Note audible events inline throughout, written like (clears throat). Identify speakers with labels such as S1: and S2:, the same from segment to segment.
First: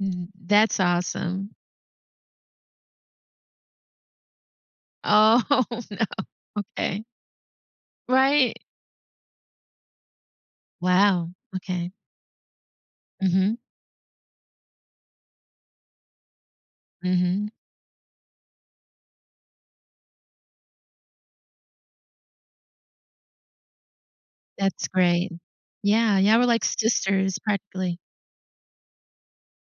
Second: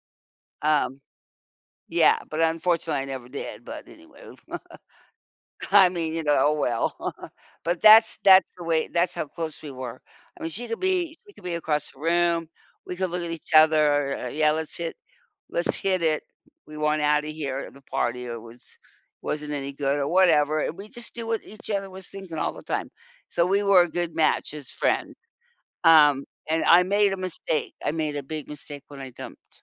S1: Mhm, that's
S2: Um,
S1: awesome.
S2: yeah, but unfortunately I never did, but anyway v
S1: Oh,
S2: (laughs) I
S1: no,
S2: mean, you know, oh well.
S1: okay.
S2: (laughs) But that's that's
S1: Right.
S2: the way that's how close we were. I mean she could be
S1: Wow,
S2: we could be across
S1: okay.
S2: the room, we could look at each
S1: Mhm.
S2: other, "Yeah, let's hit let's hit it," we want outta
S1: Mhm.
S2: here, the party, yeah, was wasn't any good or whatever. We just do what each other was thinking all the time. So we were a good match as
S1: That's
S2: friends.
S1: great. Yeah,
S2: Um,
S1: yeah, we're
S2: and
S1: like
S2: I made a
S1: sisters,
S2: mistake; I
S1: practically.
S2: made a big mistake when I dumped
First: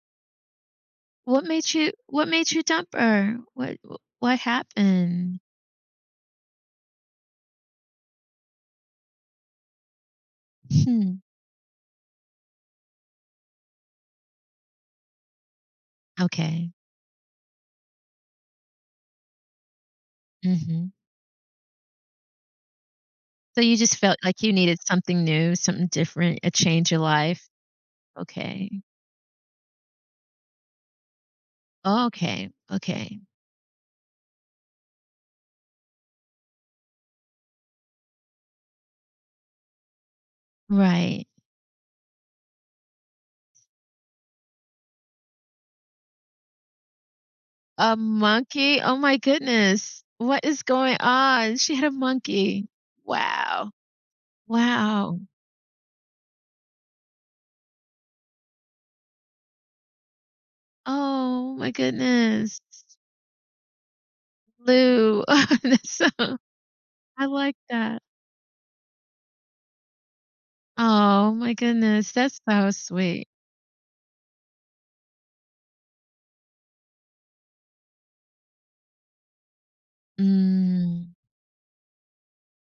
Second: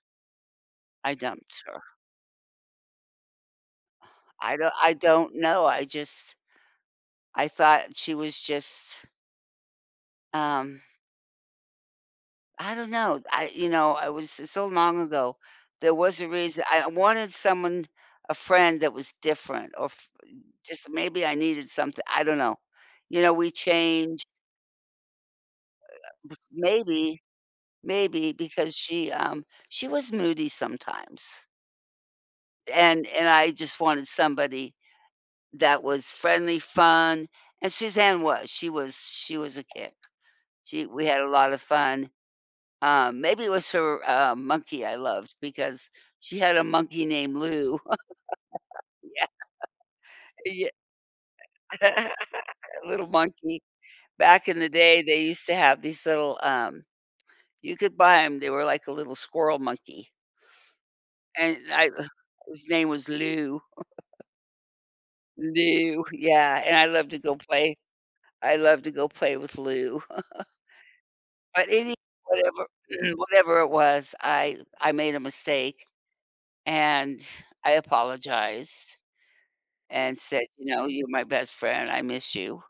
S2: I
S1: What
S2: dumped
S1: made
S2: her.
S1: you what made you dump her? What w what
S2: I do I don't
S1: happened?
S2: know, I just I thought she was just um
S1: Hmm.
S2: I don't know. I you know, I was it's so long ago. There was a reason,
S1: Okay.
S2: I wanted someone a friend that was different or f just,
S1: Mhm.
S2: maybe I needed something I don't know. You know we
S1: So you just felt
S2: changed
S1: like you needed something new, something
S2: uh (unintelligible)
S1: different, a change in
S2: maybe
S1: life?
S2: maybe
S1: Okay.
S2: because she, um she was moody sometimes.
S1: Oh, okay.
S2: And
S1: Okay.
S2: and I just wanted somebody that was friendly, fun, and Suzanne was. She was she was a kick. She we had
S1: Right.
S2: a lotta fun. Um, maybe it was her, um, monkey I loved, because she had a monkey named Lou.
S1: A monkey? Oh
S2: (laughs)
S1: my
S2: Yeah.
S1: goodness. What is
S2: Ye
S1: going on?
S2: e
S1: She had a monkey.
S2: (laughs) little monkey.
S1: Wow!
S2: Back in the day
S1: Wow.
S2: they used to have these little, um you could buy 'em, they were like a little squirrel monkey.
S1: Oh
S2: and
S1: my
S2: I
S1: goodness.
S2: his name was Lou. (chuckles)
S1: Lou. Oh, that's
S2: Lou,
S1: so
S2: yeah, and I loved to
S1: I
S2: go
S1: like
S2: play
S1: that.
S2: I loved to go play with Lou. (chuckles)
S1: Oh my
S2: But any
S1: goodness, that's
S2: whatever
S1: so
S2: (clears throat)
S1: sweet.
S2: whatever it was, I I made a mistake, and I apologized and said, you know, "You're
S1: Mm.
S2: my best friend, I miss you."